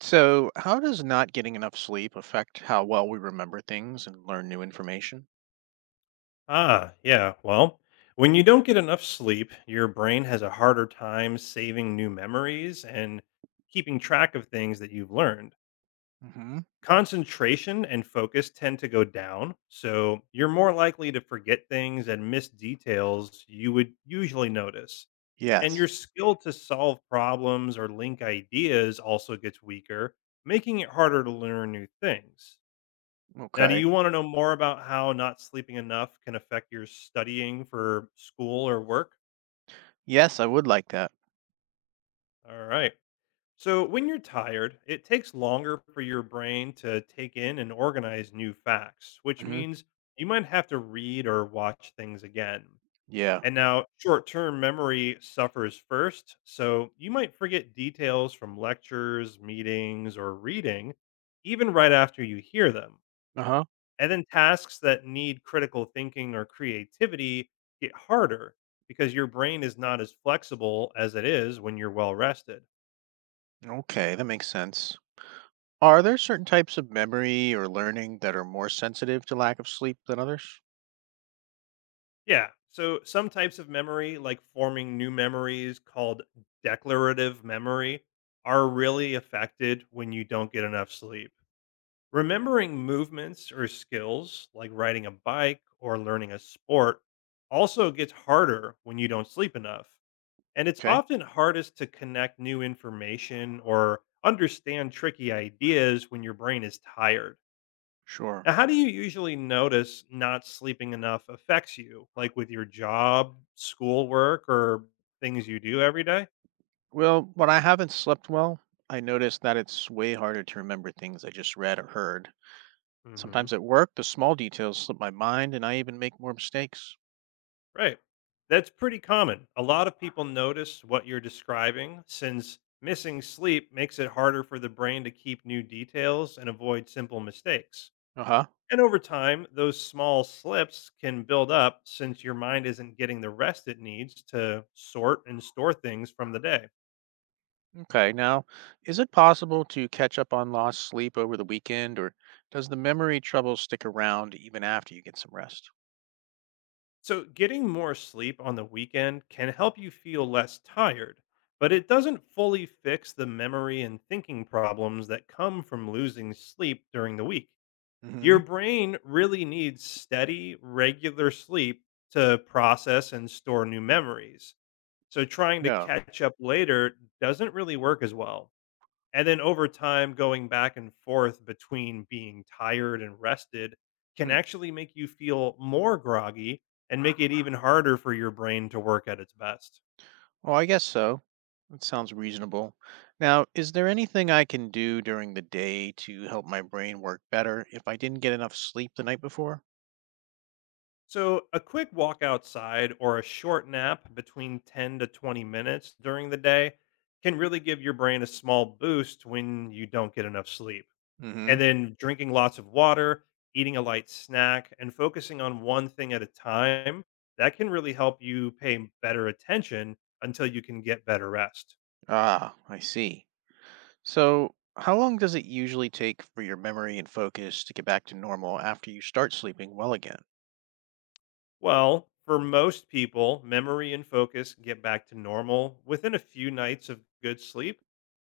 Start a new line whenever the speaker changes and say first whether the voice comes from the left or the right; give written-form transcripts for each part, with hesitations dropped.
right: So, how does not getting enough sleep affect how well we remember things and learn new information?
left: Ah, yeah. Well, when you don't get enough sleep, your brain has a harder time saving new memories and keeping track of things that you've learned.
right: Hmm.
left: Concentration and focus tend to go down, so you're more likely to forget things and miss details you would usually notice. And
right: Yes.
left: your skill to solve problems or link ideas also gets weaker, making it harder to learn new things. Now, do
right: Okay.
left: you want to know more about how not sleeping enough can affect your studying for school or work?
right: Yes, I would like that.
left: All right. So, when you're tired, it takes longer for your brain to take in and organize new facts, which
right: Hmm.
left: means you might have to read or watch things again.
right: Yeah.
left: And now, short term memory suffers first. So, you might forget details from lectures, meetings, or reading, even right after you hear them.
right: Uh huh.
left: And then tasks that need critical thinking or creativity get harder because your brain is not as flexible as it is when you're well rested.
right: Okay, that makes sense. Are there certain types of memory or learning that are more sensitive to lack of sleep than others?
left: Yeah. So some types of memory, like forming new memories called declarative memory, are really affected when you don't get enough sleep. Remembering movements or skills like riding a bike or learning a sport also gets harder when you don't sleep enough. And it's
right: Okay,
left: often hardest to connect new information or understand tricky ideas when your brain is tired.
right: sure.
left: Now, how do you usually notice not sleeping enough affects you, like with your job, schoolwork, or things you do every day?
right: Well, when I haven't slept well, I notice that it's way harder to remember things I just read or heard.
left: Mm-hmm.
right: Sometimes at work, the small details slip my mind and I even make more mistakes.
left: Right. That's pretty common. A lot of people notice what you're describing since missing sleep makes it harder for the brain to keep new details and avoid simple mistakes.
right: Uh huh.
left: And over time, those small slips can build up since your mind isn't getting the rest it needs to sort and store things from the day.
right: Okay, now, is it possible to catch up on lost sleep over the weekend, or does the memory trouble stick around even after you get some rest?
left: So, getting more sleep on the weekend can help you feel less tired, but it doesn't fully fix the memory and thinking problems that come from losing sleep during the week. Your
right: Hmm.
left: brain really needs steady, regular sleep to process and store new memories. So, trying to
right: Yeah.
left: catch up later doesn't really work as well. And then over time, going back and forth between being tired and rested can
right: Hmm.
left: actually make you feel more groggy and make it even harder for your brain to work at its best.
right: Well, I guess so. That sounds reasonable. Now, is there anything I can do during the day to help my brain work better if I didn't get enough sleep the night before?
left: So, a quick walk outside or a short nap between 10 to 20 minutes during the day can really give your brain a small boost when you don't get enough sleep.
right: Hmm.
left: And then drinking lots of water, eating a light snack, and focusing on one thing at a time, that can really help you pay better attention until you can get better rest.
right: Ah, I see. So, how long does it usually take for your memory and focus to get back to normal after you start sleeping well again?
left: Well, for most people, memory and focus get back to normal within a few nights of good sleep,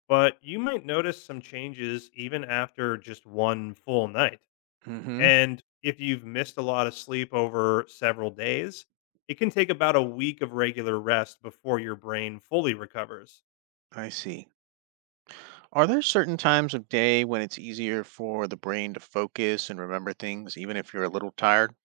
left: but you might notice some changes even after just one full night.
right: Hmm.
left: And if you've missed a lot of sleep over several days, it can take about a week of regular rest before your brain fully recovers.
right: I see. Are there certain times of day when it's easier for the brain to focus and remember things, even if you're a little tired?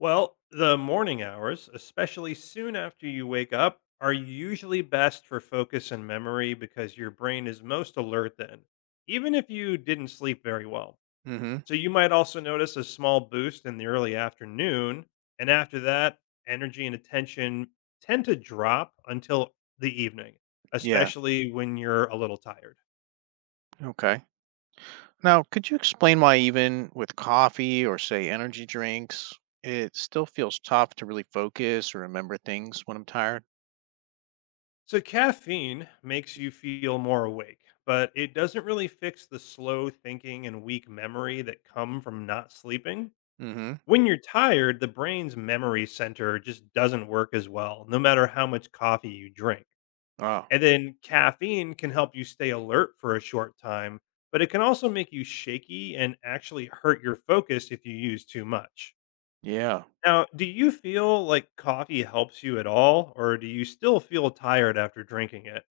left: Well, the morning hours, especially soon after you wake up, are usually best for focus and memory because your brain is most alert then, even if you didn't sleep very well.
right: Hmm.
left: So you might also notice a small boost in the early afternoon. And after that, energy and attention tend to drop until the evening,
right: Yeah.
left: especially when you're a little tired.
right: Okay. Now, could you explain why, even with coffee or, say, energy drinks, it still feels tough to really focus or remember things when I'm tired?
left: So caffeine makes you feel more awake, but it doesn't really fix the slow thinking and weak memory that come from not sleeping.
right: Hmm.
left: When you're tired, the brain's memory center just doesn't work as well, no matter how much coffee you drink.
right: Oh,
left: And then caffeine can help you stay alert for a short time, but it can also make you shaky and actually hurt your focus if you use too much.
right: yeah.
left: Now, do you feel like coffee helps you at all, or do you still feel tired after drinking it?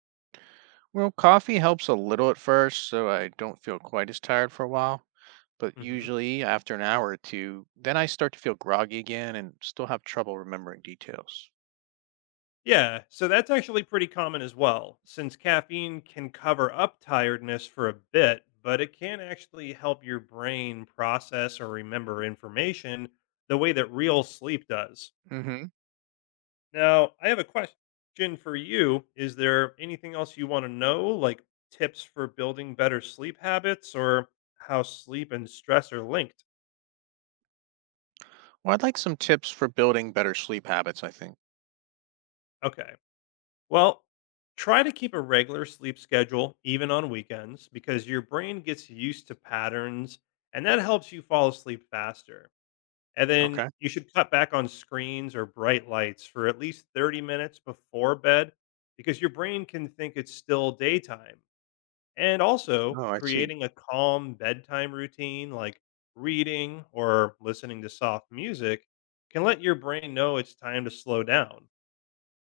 right: Well, coffee helps a little at first, so I don't feel quite as tired for a while. But
left: Hmm.
right: usually after an hour or two, then I start to feel groggy again and still have trouble remembering details.
left: Yeah, so that's actually pretty common as well, since caffeine can cover up tiredness for a bit, but it can actually help your brain process or remember information the way that real sleep does.
right: Hmm.
left: Now, I have a question for you. Is there anything else you want to know, like tips for building better sleep habits or how sleep and stress are linked?
right: Well, I'd like some tips for building better sleep habits, I think.
left: Okay. Well, try to keep a regular sleep schedule, even on weekends, because your brain gets used to patterns and that helps you fall asleep faster. And then
right: Okay.
left: you should cut back on screens or bright lights for at least 30 minutes before bed, because your brain can think it's still daytime. And also
right: Oh, I see.
left: creating a calm bedtime routine, like reading or listening to soft music, can let your brain know it's time to slow down.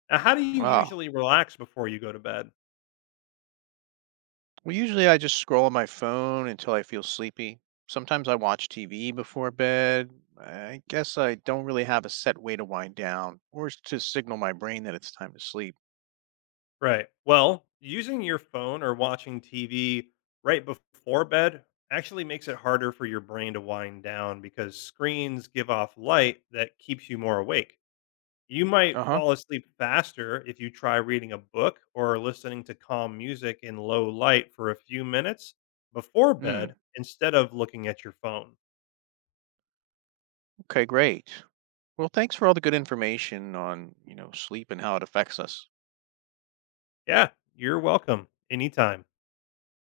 left: Now, how do you
right: Wow.
left: usually relax before you go to bed?
right: Well, usually I just scroll on my phone until I feel sleepy. Sometimes I watch TV before bed. I guess I don't really have a set way to wind down to signal my brain that it's time to sleep.
left: Right. Well, using your phone or watching TV right before bed actually makes it harder for your brain to wind down because screens give off light that keeps you more awake. You might
right: Uh-huh.
left: fall asleep faster if you try reading a book or listening to calm music in low light for a few minutes before
right: Hmm.
left: bed instead of looking at your phone.
right: Okay, great. Well, thanks for all the good information on sleep and how it affects us.
left: Yeah, you're welcome anytime.